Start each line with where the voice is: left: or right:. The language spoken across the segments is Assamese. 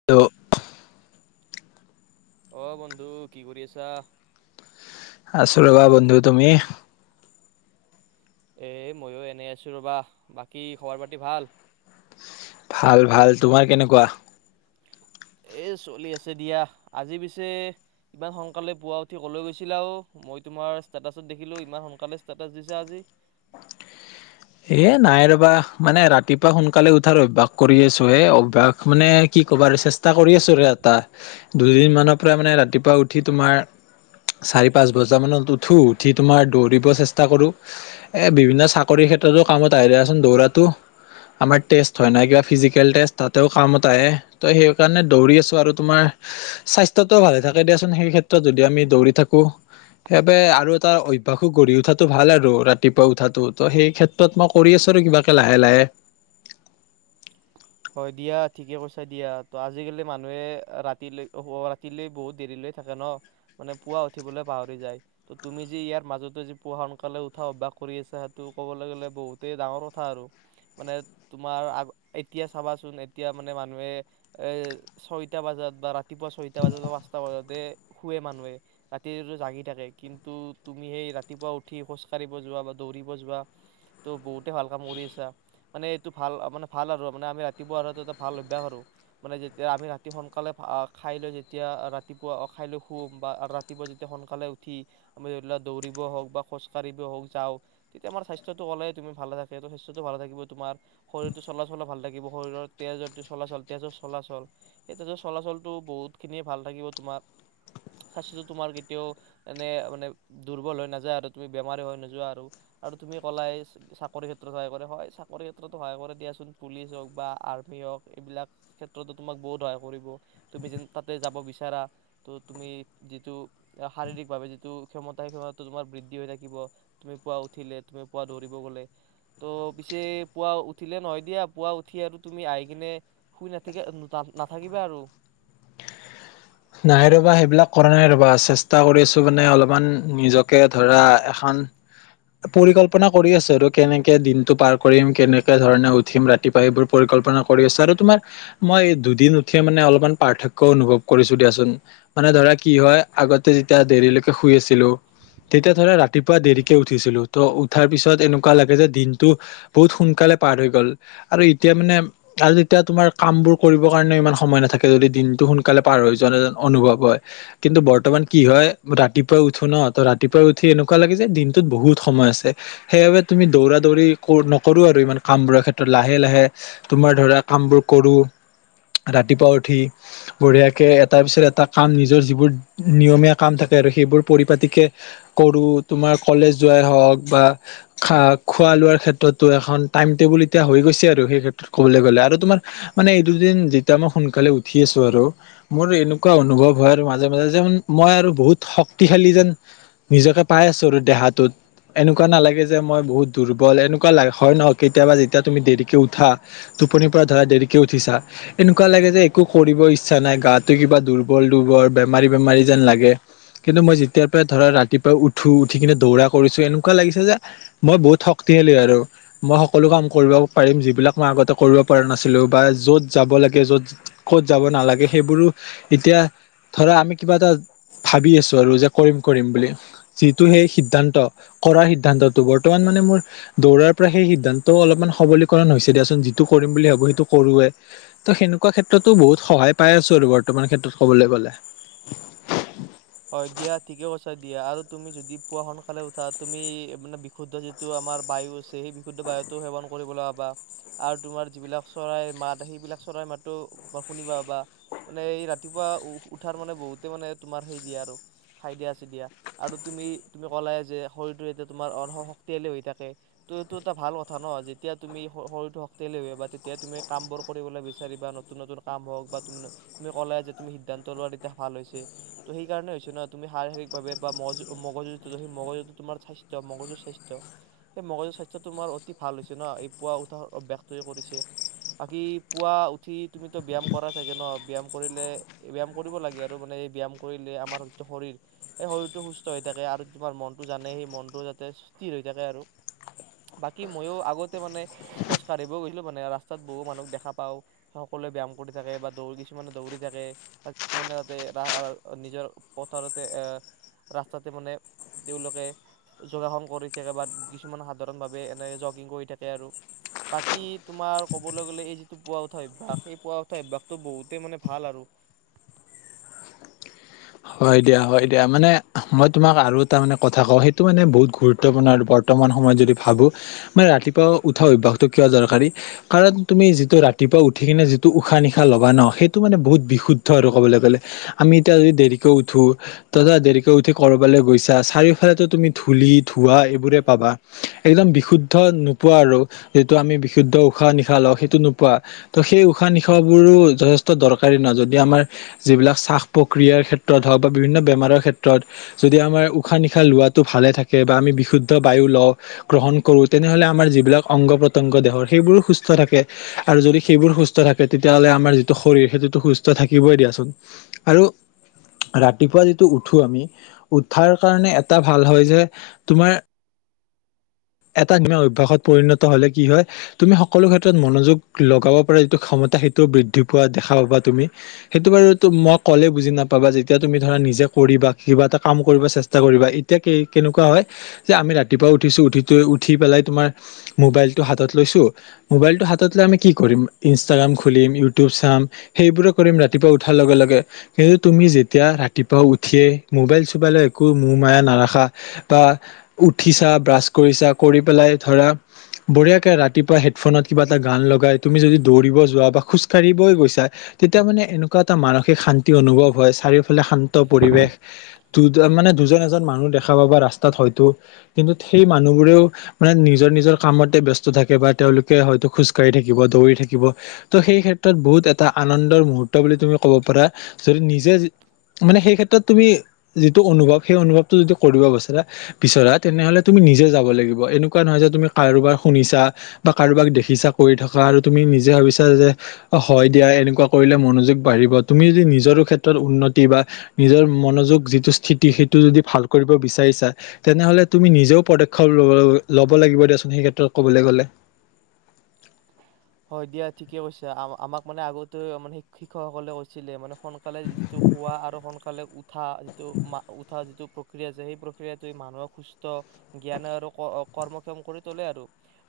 left: হেল্ল'।
right: অ' বন্ধু কি কৰি আছা?
left: আছো ৰ'বা বন্ধু, তুমি?
right: এই ময়ো এনেই আছোঁ ৰ'বা, বাকী খবৰ পাতি ভাল।
left: ভাল ভাল, তোমাৰ কেনেকুৱা?
right: এ চলি আছে দিয়া, আজি পিছে ইমান সোনকালে পুৱা উঠি ক'লৈ গৈছিলা অ'? মই তোমাৰ ষ্টেটাছত দেখিলোঁ, ইমান সোনকালে ষ্টেটাছ দিছা আজি।
left: এ নাই ৰ'বা মানে ৰাতিপুৱা সোনকালে উঠাৰ অভ্যাস কৰি আছো। এই অভ্যাস মানে কি কবা চেষ্টা ষ্টা কৰি আছোঁ এ চেষ্টা, দুদিনমানৰ পৰা মানে ৰাতিপুৱা উঠি তোমাৰ চাৰি পাঁচ বজা মানত উঠো, উঠি তোমাৰ দৌৰিব চেষ্টা কৰোঁ। এ বিভিন্ন চাকৰিৰ ক্ষেত্ৰতো কামত আহে দিয়াচোন দৌৰাতো। আমাৰ টেষ্ট হয় নাই কিবা ফিজিকেল টেষ্ট, তাতেও কামত আহে, ত' সেইকাৰণে দৌৰি আছোঁ আৰু তোমাৰ স্বাস্থ্যটোও ভালে থাকে দিয়াচোন সেই ক্ষেত্ৰত যদি আমি দৌৰি থাকো। সেইবাবে আৰু এটা অভ্যাসো গঢ়ি উঠাটো ভাল আৰু ৰাতিপুৱা উঠাতটো, ত' সেই ক্ষেত্ৰত তত মই কৰি আছো আৰু কিবাকে লাহে লাহে।
right: হয় দিয়া ঠিকে কৈছা দিয়া, ত' আজিকালি মানুহে ৰাতিলৈ অ' ৰাতিলৈ বহুত দেৰিলৈ থাকে ন, মানে পুৱা উঠিবলৈ পাহৰি যায়। ত' তুমি যি ইয়াৰ মাজতে যি পোৱা সোনকালে উঠা অভ্যাস কৰি আছা, সেইটো ক'বলৈ গ'লে বহুতেই ডাঙৰ কথা আৰু। মানে তোমাৰ আগৰ এতিয়া চাবাচোন এতিয়া মানে মানুহে এ ছয়টা বজাত বা ৰাতি ৰাতিপুৱা ছয়টা বজাত, পাঁচটা বজাতে শুৱে মানুহে। ৰাতিটোতো জাগি থাকে, কিন্তু তুমি সেই ৰাতিপুৱা উঠি খোজ কাঢ়িব যোৱা বা দৌৰিব যোৱা ত' বহুতে ভাল কাম কৰি আছা, মানে এইটো ভাল মানে ভাল আৰু ৰু মানে আমি ৰাতিপুৱা আৰু এটা এটা ভাল অভ্যাস আৰু মানে যেতিয়া আমি ৰাতি সোনকালে আহ খাই লৈ, যেতিয়া ৰাতিপুৱা অ' খাই লৈ শুম, বা ৰাতি ৰাতিপুৱা যেতিয়া সোনকালে উঠি, আমি ধৰি লোৱা দৌৰিব হওঁক বা খোজকাঢ়িব হওঁক যাওঁ তেতিয়া আমাৰ স্বাস্থ্যটো ক'লে তুমি ভাল থাকে। ত' স্বাস্থ্যটো ভালে থাকিব তোমাৰ, শাৰীৰটো চলা চলো ভাল লাগিব, শৰীৰৰ তেজ অতি চলাচল তেজৰ চলাচল সেইটোত চলাচলটো বহুত খিনিয়ে ভাল থাকিব তোমাৰ। স্বাস্থ্যটো তোমাৰ কেতিয়াও এনে মানে দুৰ্বল হৈ নাযায় আৰু তুমি বেমাৰি হৈ নোযোৱা আৰু আৰু তুমি ক'লাই চাকৰিৰ ক্ষেত্ৰত সহায় কৰে হয়। চাকৰি ক্ষেত্ৰতো সহায় কৰে দিয়াচোন। পুলিচ হওঁক বা আৰ্মি হওঁক, এইবিলাক ক্ষেত্ৰতো তোমাক বহুত সহায় কৰিব। তুমি জিন তাতে যাব বিচাৰা ত' তুমি যিটো শাৰীৰিক ভাৱে, যিটো ক্ষমতা সেই ক্ষমতাটো তোমাৰ বৃদ্ধি হৈ থাকিব। তুমি পুৱা উঠিলে, তুমি পুৱা দৌৰিব গ'লে, ত' পিছে পুৱা উঠিলে নহয় দিয়া পুৱা উঠি আৰু তুমি আহি কিনে শুই নাথাকি নাথাকিবা আৰু
left: নাই ৰবা সেইবিলাক কৰা নাই ৰবা চেষ্টা কৰি আছো মানে অলপমান নিজক কে ধৰা এখন পৰিকল্পনা কৰি আছো আৰু কেনেকে দিনটো পাৰ কৰিম, কেনেকে ধৰণে উঠিম ৰাত তিপোৱা এইবোৰ পৰিকল্পনা কৰি আছো। আৰু তোমাৰ মই এই দুদিন উঠিয়ে মানে অলপমান পাৰ্থক্য অনুভৱ কৰিছো দিয়াচোন মানে ধৰা কি হয় আগতে যেতিয়া দেৰিলৈকে শুই আছিলো তেতিয়া ধৰা ৰাতিপুৱা দেৰিকে উঠিছিলো ত উঠাৰ পিছত এনেকুৱা লাগে যে দিনটো বহুত সোনকালে পাৰ হৈ গ'ল আৰু এতিয়া মানে আৰু তেতিয়া তোমাৰ কামবোৰ কৰিবৰ কাৰণে ইমান সময় নাথাকে যদি দিনটো সোনকালে পাৰ হৈ যায় অনুভৱ হয়। কিন্তু বৰ্তমান কি হয় ৰাতিপুৱাই উঠো ন ত ৰাতিপুৱাই উঠি এনেকুৱা লাগে যে দিনটোত বহুত সময় আছে। সেইবাবে তুমি দৌৰা দৌৰি নকৰো আৰু ইমান কামবোৰাৰ ক্ষেত্ৰত লাহে লাহে তোমাৰ ধৰা কাম বোৰ কৰো। ৰাতিপুৱা উঠি বঢ়িয়াকে তাৰ পিছত এটা কাম নিজৰ যিবোৰ নিয়মীয়া কাম থাকে আৰু সেইবোৰ পৰিপাটিকে কৰো তোমাৰ কলেজ যোৱাই হওঁক বা খা খোৱা লোৱাৰ ক্ষেত্ৰতো এখন টাইম টেবুল এতিয়া হৈ গৈছে আৰু সেই ক্ষেত্ৰত। ক'বলে গ'লে আৰু তোমাৰ মানে এই দুদিন যেতিয়া মই সোনকালে উঠি আছো আৰু মোৰ এনেকুৱা অনুভৱ হয় আৰু মাজে মাজে যেন মই আৰু বহুত শক্তিশালী যেন নিজকে পাই আছো আৰু দেহাটোত এনেকুৱা নালাগে যে মই বহুত দুৰ্বল এনেকুৱা লা হয় নহয় কেতিয়াবা যেতিয়া তুমি দেৰিকে উঠা টোপনিৰ পৰা ধৰা দেৰিকে উঠিছা এনেকুৱা লাগে যে একো কৰিব ইচ্ছা নাই গা টো কিবা দুৰ্বল দুৰ্বল, বেমাৰী বেমাৰী যেন লাগে কিন্তু মই যেতিয়াৰ পৰাই ধৰা ৰাতিপুৱাই উঠো উঠি কিনে দৌৰা কৰিছো এনেকুৱা লাগিছে যে মই বহুত শক্তিশালী আৰু মই সকলো কাম কৰিব পাৰিম যিবিলাক মই আগতে কৰিব পৰা নাছিলো বা য'ত যাব লাগে য'ত ক'ত যাব নালাগে সেইবোৰো এতিয়া ধৰা আমি কিবা এটা ভাবি আছো আৰু যে কৰিম কৰিম বুলি যিটো সেই সিদ্ধান্ত কৰাৰ সিদ্ধান্তটো বৰ্তমান মানে মোৰ দৌৰাৰ পৰা সেই সিদ্ধান্ত অলপমান সবলীকৰণ হৈছে দিয়াচোন যিটো কৰিম বুলি ভাবো সেইটো কোৰোৱে ত' সেনেকুৱা ক্ষেত্ৰতো বহুত সহায় পাই আছো আৰু বৰ্তমান ক্ষেত্ৰত কবলে গ'লে
right: হয় দিয়া ঠিকে কৈছা দিয়া আৰু তুমি যদি পুৱা সোনকালে উঠা তুমি মানে বিশুদ্ধি যিটো আমাৰ বায়ু আছে সেই বিশুদ্ধ বায়ুটো সেৱন কৰিবলৈ পাৱা আৰু তোমাৰ যিবিলাক চৰাইৰ মাত, সেইবিলাক চৰাই মাতো শুনিবা বা মানে এই ৰাতিপুৱা উ উঠাৰ মানে বহুতে মানে তোমাৰ সেই দিয়ে আৰু ঠাই দিয়া আছে দিয়া আৰু তুমি তুমি ক'লা যে শৰীৰটো এতিয়া তোমাৰ অৰ্হ শক্তিশালী হৈ থাকে ত এইটো এটা ভাল কথা ন যেতিয়া তুমি শৰীৰটো শক্তিালী হয় বা তেতিয়া তুমি কামবোৰ কৰিবলে বিচাৰিবা ন তুন নতুন কাম হওক বা তুম তুমি কলাই যে তুমি সিদ্ধান্ত লোৱা এতিয়া ভাল হৈছে ত' সেই কাৰণে হৈছে ন তুমি শাৰীৰিকভাৱে বা মগজ মগজুতটো সেই মগজুতটো তোমাৰ স্বাস্থ্য মগজুৰ স্বাস্থ্য সেই মগজুৰ স্বাস্থ্যটো তোমাৰ অতি ভাল হৈছে ন এই পুৱা উঠাহ অভ্যাসটোযে কৰিছে বাকী পুৱা উঠি তুমিতো ব্যায়াম কৰা চাগে ন ব্যায়াম কৰিলে ব্যায়াম কৰিব লাগে আৰু মানে এই ব্যাম কৰিলে আমাৰ যিটো শৰীৰ সেই শৰীৰটো সুস্থ হৈ থাকে আৰু তোমাৰ মনটো জানে সেই মনটো যাতে স্থিৰ হৈ থাকে আৰু বাকী মইয়ো আগতে মানে খোজ কাঢ়িবও গৈছিলো মানে ৰাস্তাত বহু মানুক দেখা পাওঁ সকলোৱে ব্যাম কৰি থাকে বা দৌৰি কিছুমানে দৌৰি থাকে বা কিছুমানে যাতে এটা নিজৰ পথাৰতে এ ৰাস্তাতে মানে তেওঁলোকে যোগাসন কৰি থাকে বা, কিছুমান সাধাৰণ ভাৱে এনে জগিং কৰি থাকে আৰু। বাকী তোমাৰ ক'বলৈ গ'লে, এই যিটো পোৱা উঠা অভ্যাস এই পোৱা উঠা অভ্যাসটো বহুতেই মানে ভাল আৰু।
left: হয় দিয়া হয় দিয়া মানে, মই তোমাক আৰু এটা মানে কথা কওঁ সেইটো মানে বহুত গুৰুত্বপূৰ্ণৰ বৰ্তমান সময়ত যদি ভাবো, মানে ৰাতিপুৱা উঠা অভ্যাসটো কিয় দৰকাৰী। কাৰণ তুমি যিটো ৰাতিপুৱা উঠি কিনে যিটো উশাহ নিশাহ লগা ন, সেইটো মানে বহুত বিশুদ্ধ আৰু কবলৈ গ'লে। আমি এতিয়া যদি দেৰিকৈ উঠো, তথ দেৰিকৈ উঠি কৰবালৈ গৈছা চাৰিওফালে তুমি ধূলি, ধৱা এইবোৰে পাবা, একদম বিশুদ্ধ নোপোৱা আৰু। সেইটো আমি বিশুদ্ধ উশাহ -নিশাহ লওঁ সেইটো নোপোৱা। ত' সেই উশাহ- নিশাহাবোৰো যথেষ্ট দৰকাৰী নহয়, যদি আমাৰ যিবিলাক চ্বাহ প্ৰক্ৰিয়াৰ ক্ষেত্ৰত ক্ষেত্ৰত হওক বা বিভিন্ন বেমাৰৰ ক্ষেত্ৰত। যদি আমাৰ উশাহ- নিশাহ লোৱাটো ভালে থাকে বা আমি বিশুদ্ধ বায়ু লওঁ। গ্ৰহণ কৰোঁ তেনেহলে আমাৰ যিবিলাক অংগ প্ৰত্যংগ দেহৰ সেইবোৰো সুস্থ থাকে। আৰু যদি সেইবোৰ সুস্থ থাকে তেতিয়াহ'লে আমাৰ যিটো শৰীৰ সেইটোতো সুস্থ থাকিবই দিয়াচোন। আৰু ৰাতিপুৱা যিটো উঠো আমি, উঠাৰ কাৰণে এটা ভাল হয় যে তোমাৰ এটা অভ্যাসত পৰিণত হ'লে কি হয়! তুমি সকলো ক্ষেত্ৰ ক্ষেত মনোযোগ, লগাব পাৰে যিটো ক্ষতা সেইটোও বৃদ্ধি পোৱা দেখা পাবা তুমি। সেইটো বাৰু মই ক'লে বুজি নাপাবা যেতিয়া তুমি ধৰা নিজে কৰিবা কিবা এটা কাম কৰিব চেষ্টা কৰিবা। এতিয়া কে -কেনেকুৱা হয়, যে আমি ৰাতিপুৱা উঠিছোঁ উঠি -উঠি পেলাই তোমাৰ মোবাইলটো হাতত লৈছো। মোবাইলটো হাতত লৈ আমি কি কৰিম, ইনষ্টাগ্ৰাম খুলিম ইউটিউব চাম। সেইবোৰে কৰিম ৰাতিপুৱা উঠাৰ লগে লগে। কিন্তু তুমি যেতিয়া ৰাতিপুৱা উঠিয়ে মোবাইল-চোবাইল একো মৌহ মায়া নাৰাখা। বা, উঠিছা ব্ৰাছ কৰিছা কৰি পেলাই ধৰা বঢ়িয়াকে ৰাতিপুৱা হেডফোনত কিবা এটা গান লগাই তুমি যদি দৌৰিব যোৱা বা খোজকাঢ়িবই গৈছা। তেতিয়া মানে এনেকুৱা এটা মানসিক শান্তি অনুভৱ হয় চাৰিওফালে শান্ত পৰিৱেশ, দু মানে দুজন এজন এজন মানুহ দেখা পাবা ৰাস্তাত হয়তো, কিন্তু সেই মানুহবোৰেও মানে নিজৰ- নিজৰ কামতে ব্যস্ত থাকে বা তেওঁলোকে হয়তো খোজকাঢ়ি থাকিব দৌৰি থাকিব। ত' সেই ক্ষেত্ৰত বহুত এটা আনন্দৰ মুহুৰ্ত বুলি তুমি ক'ব পাৰা, যদি নিজে মানে সেই ক্ষেত্ৰত তুমি, যিটো অনুভৱ সেই অনুভৱটো যদি কৰিব বিচাৰ -বিচৰা তেনেহ'লে তুমি নিজে যাব লাগিব এনেকুৱা নহয় যে তুমি কাৰোবাৰ শুনিছা। বা কাৰোবাক দেখিছা কৰি থকা আৰু তুমি নিজে ভাবিছা যে হয় দিয়া এনেকুৱা কৰিলে মনোযোগ বাঢ়িব তুমি যদি নিজৰো ক্ষেত্ৰত উন্নতি বা নিজৰ মনোযোগ যিটো স্থিতি সেইটো যদি ভাল কৰিব বিচাৰিছা, তেনেহলে তুমি নিজেও পদক্ষেপ ল ল'ব লাগিব দেয়াচোন সেই ক্ষেত্ৰত ক'বলৈ গ'লে।
right: হয় দিয়া ঠিকে কৈছে, আ-আমাক মানে আগতে মানে শ- শিক্ষকসকলে কৈছিলে মানে সোনকালে যিটো খোৱা আৰু সোনকালে উত উঠা যিটো উঠা যিটো প্ৰক্ৰিয়া আছে সেই প্ৰক্ৰিয়াটোৱে মানুহক সুস্থ জ্ঞান আৰু কৰ -কৰ্মক্ষম কৰি তোলে আৰু,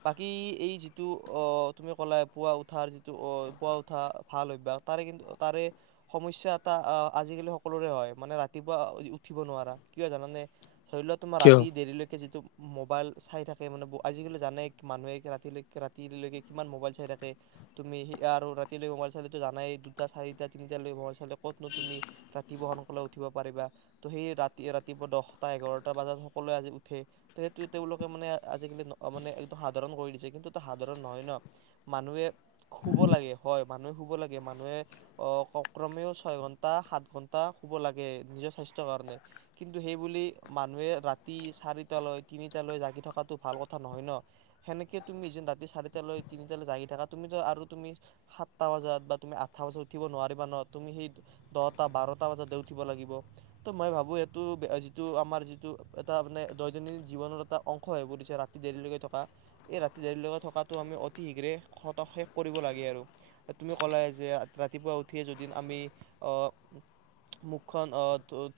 right: বাকী এই যিটো অ', তুমি কলায়ে পুৱা উঠাৰ যিটো অ', পুৱা উঠা ভাল অভ্যাস তাৰে কিন্তু তাৰে সমস্যা এটা আ- আজিকালি সকলোৰে হয় মানে ৰাতিপুৱা উঠিব নোৱাৰা কিয় জানানে! শৈলত তোমাৰ
left: কিয়?
right: ৰাতি দেৰিলৈকে যিটো মোবাইল চাই থাকে মানে আজি-কালি জানে মানুহে ৰাতিলৈকে ৰাত ৰাতিলৈকে কিমান মোবাইল চাই থাকে। তুমি হী আৰু ৰাতিলৈ মোবাইল চালেতো জানাই দুটা চাৰিটা তিনিটা লৈ মোবাইল চালে কতনো তুমি ৰাতি বহন কলে উঠিব পাৰিবা ত' সেই ৰাতি ৰাতিপুৱা দহটা এঘাৰটা বজাত সকলোৱে আজি উঠে ত সেইটো তেওঁলোকে মানে আজিকালি মানে একদম সাধাৰণ কৰি দিছে কিন্তু সাধাৰণ নহয় ন মানুহে খুব লাগে হয় মানুহে শুব লাগে মানুহে অ ক্ৰমেও ছয় ঘন্টা সাত ঘণ্টা শুব লাগে নিজৰ স্বাস্থ্যৰ কাৰণে কিন্তু সেইবুলি মানুহে ৰাতি চাৰিটালৈ তিনিটালৈ জাগি থকাটো ভাল কথা নহয় ন সেনেকে তুমি য ৰাতি চাৰিটালৈ তিনিটালৈ জাগি থাকা তুমি ত আৰু তুমি সাতটা বজাত বা তুমি আঠটা বজাত উঠিব নোৱাৰিবা ন তুমি সেই দহটা বাৰটা বজাত দে উঠিব লাগিব ত মই ভাবো এইেইটো যিটো আমাৰ যিটো এটা মানে দৈনন্দিন জীৱনৰ এটা অংশ হয় পৰিছে ৰা ৰাতি দেৰিলৈকে থকা এই ৰাতি দেৰিলৈকে থকাটো আমি অতি শীঘ্ৰেত খত শেষ কৰিব লাগে আৰু তুমি ক'লাএ যে ৰাতিপুৱা উঠিয়ে যদি আমি অ মুখখন ও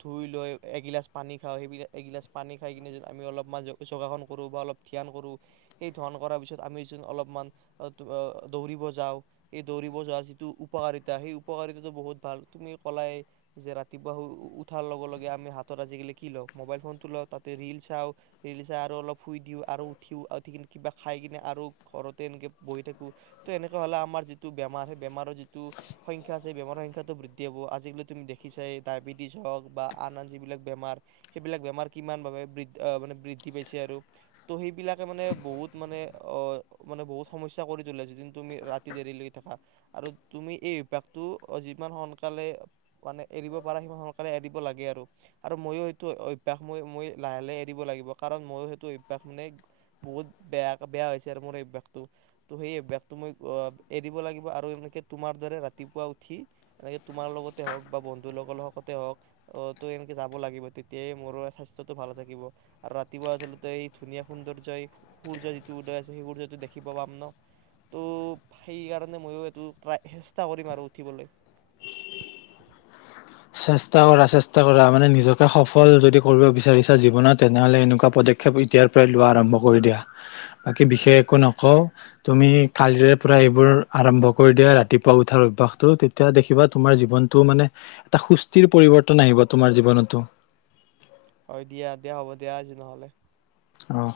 right: ধুই লৈ এগিলাচ পানী খাওঁ এগিলাচ এগিলাচ পানী খাই কিনে য আমি অলপ মান জ চোগাসন কৰোঁ বা অলপ ধ্যান কৰোঁ ধণ কৰাৰ পিছত আমি চোন অলপমান দৌৰিব যাওঁ সেই দৌৰিব যোৱাৰ যিটো উপকাৰিতা সেই উপকাৰিতাটো বহুত ভাল তুমি কলাই যে ৰাতিপুৱা শুই ও -উঠাৰ লগে লগে আমি হাতত আজিকালি কি লওঁ মোবাইল ফোনটো লওঁ তাতে ৰিল চাওঁ ৰিল চাই আৰু অলপ শুই দিওঁ আৰু উঠিও আৰু উঠি কিবা খাই কিনে আৰু ঘৰতে এনকে বহি থাকো ত এনেকুৱা হলে আমাৰ যিটো বেমাৰ সেই বেমাৰৰ যিটো সংখ্যা আছে সেই বেমাৰৰ সংখ্যাটো বৃদ্ধি হ'ব আজিকালি তুমি দেখিছাই ডায়েবেটিছ হওক বা আন আন যিবিলাক বেমাৰ সেইবিলাক বেমাৰ কিমান ভাবে বৃ মানে বৃদ্ধি পাইছে আৰু ত' সেইবিলাকে মানে বহুত মানে অ মানে বহুত সমস্যা কৰি তোলে যোদন তুমি ৰাতি দেৰি লেগী থাকা আৰু তুমি এই অভ্যয়াসতটো যিমান সোনকালে মানে এৰিব পাৰা সিমান সোনকালে এৰিব লাগে আৰু আৰু মইও সেইটো অভ্যাস ম মই লাহে লাহে এৰিব লাগিব কাৰণ মইো সেইটো অভ্যয়াস মানে বহুত বেয়া বেয়া হৈছে আৰু মোৰ অভ্যাসটো। তো সেই অভ্যাসটো মই এৰিব লাগিব আৰু এনেকে তোমাৰ দৰে ৰাতিপুৱা উঠি এনেকে তোমাৰ লগতে হওক বা বন্ধুৰ লগৰ লগতে হওক অ তো এনেকে যাব লাগিব তেতিয়াই মোৰো স্বাস্থ্যটো ভালে থাকিব। আৰু ৰাতিপুৱা আচলতে এই ধুনীয়া সৌন্দৰ্যই সূৰ্য যিটো উদয় আছে সেই সূৰ্যটো দেখিব পাম ন। ত' সেইকাৰণে ময়ো এইটো ট্ৰাই চেষ্টা কৰিম আৰু উঠিবলৈ।
left: চেষ্টা কৰা চেষ্টা কৰা মানে নিজকে সফল যদি কৰিব বিচাৰিছা জীৱনত তেনেহলে এনেকুৱা পদক্ষ ক্ষেপ এতিয়াৰ পৰাই লোৱা আৰম্ভ কৰি দিয়া বাকী বিশেষ একো নকওঁ। তুমি কালিৰে পৰা এইবোৰ আৰম্ভ কৰি দিয়া ৰাতিপুৱা উঠাৰ অভ্যাসটো তেতিয়া দেখিবা তোমাৰ জীৱন টো মানে এটা সুস্থিৰ পৰিৱৰ্তন আহিব তোমাৰ জীৱনতো।
right: হয় দিয়া দিয়া হ'ব দিয়া আজি নহ'লে।
left: অঁ'।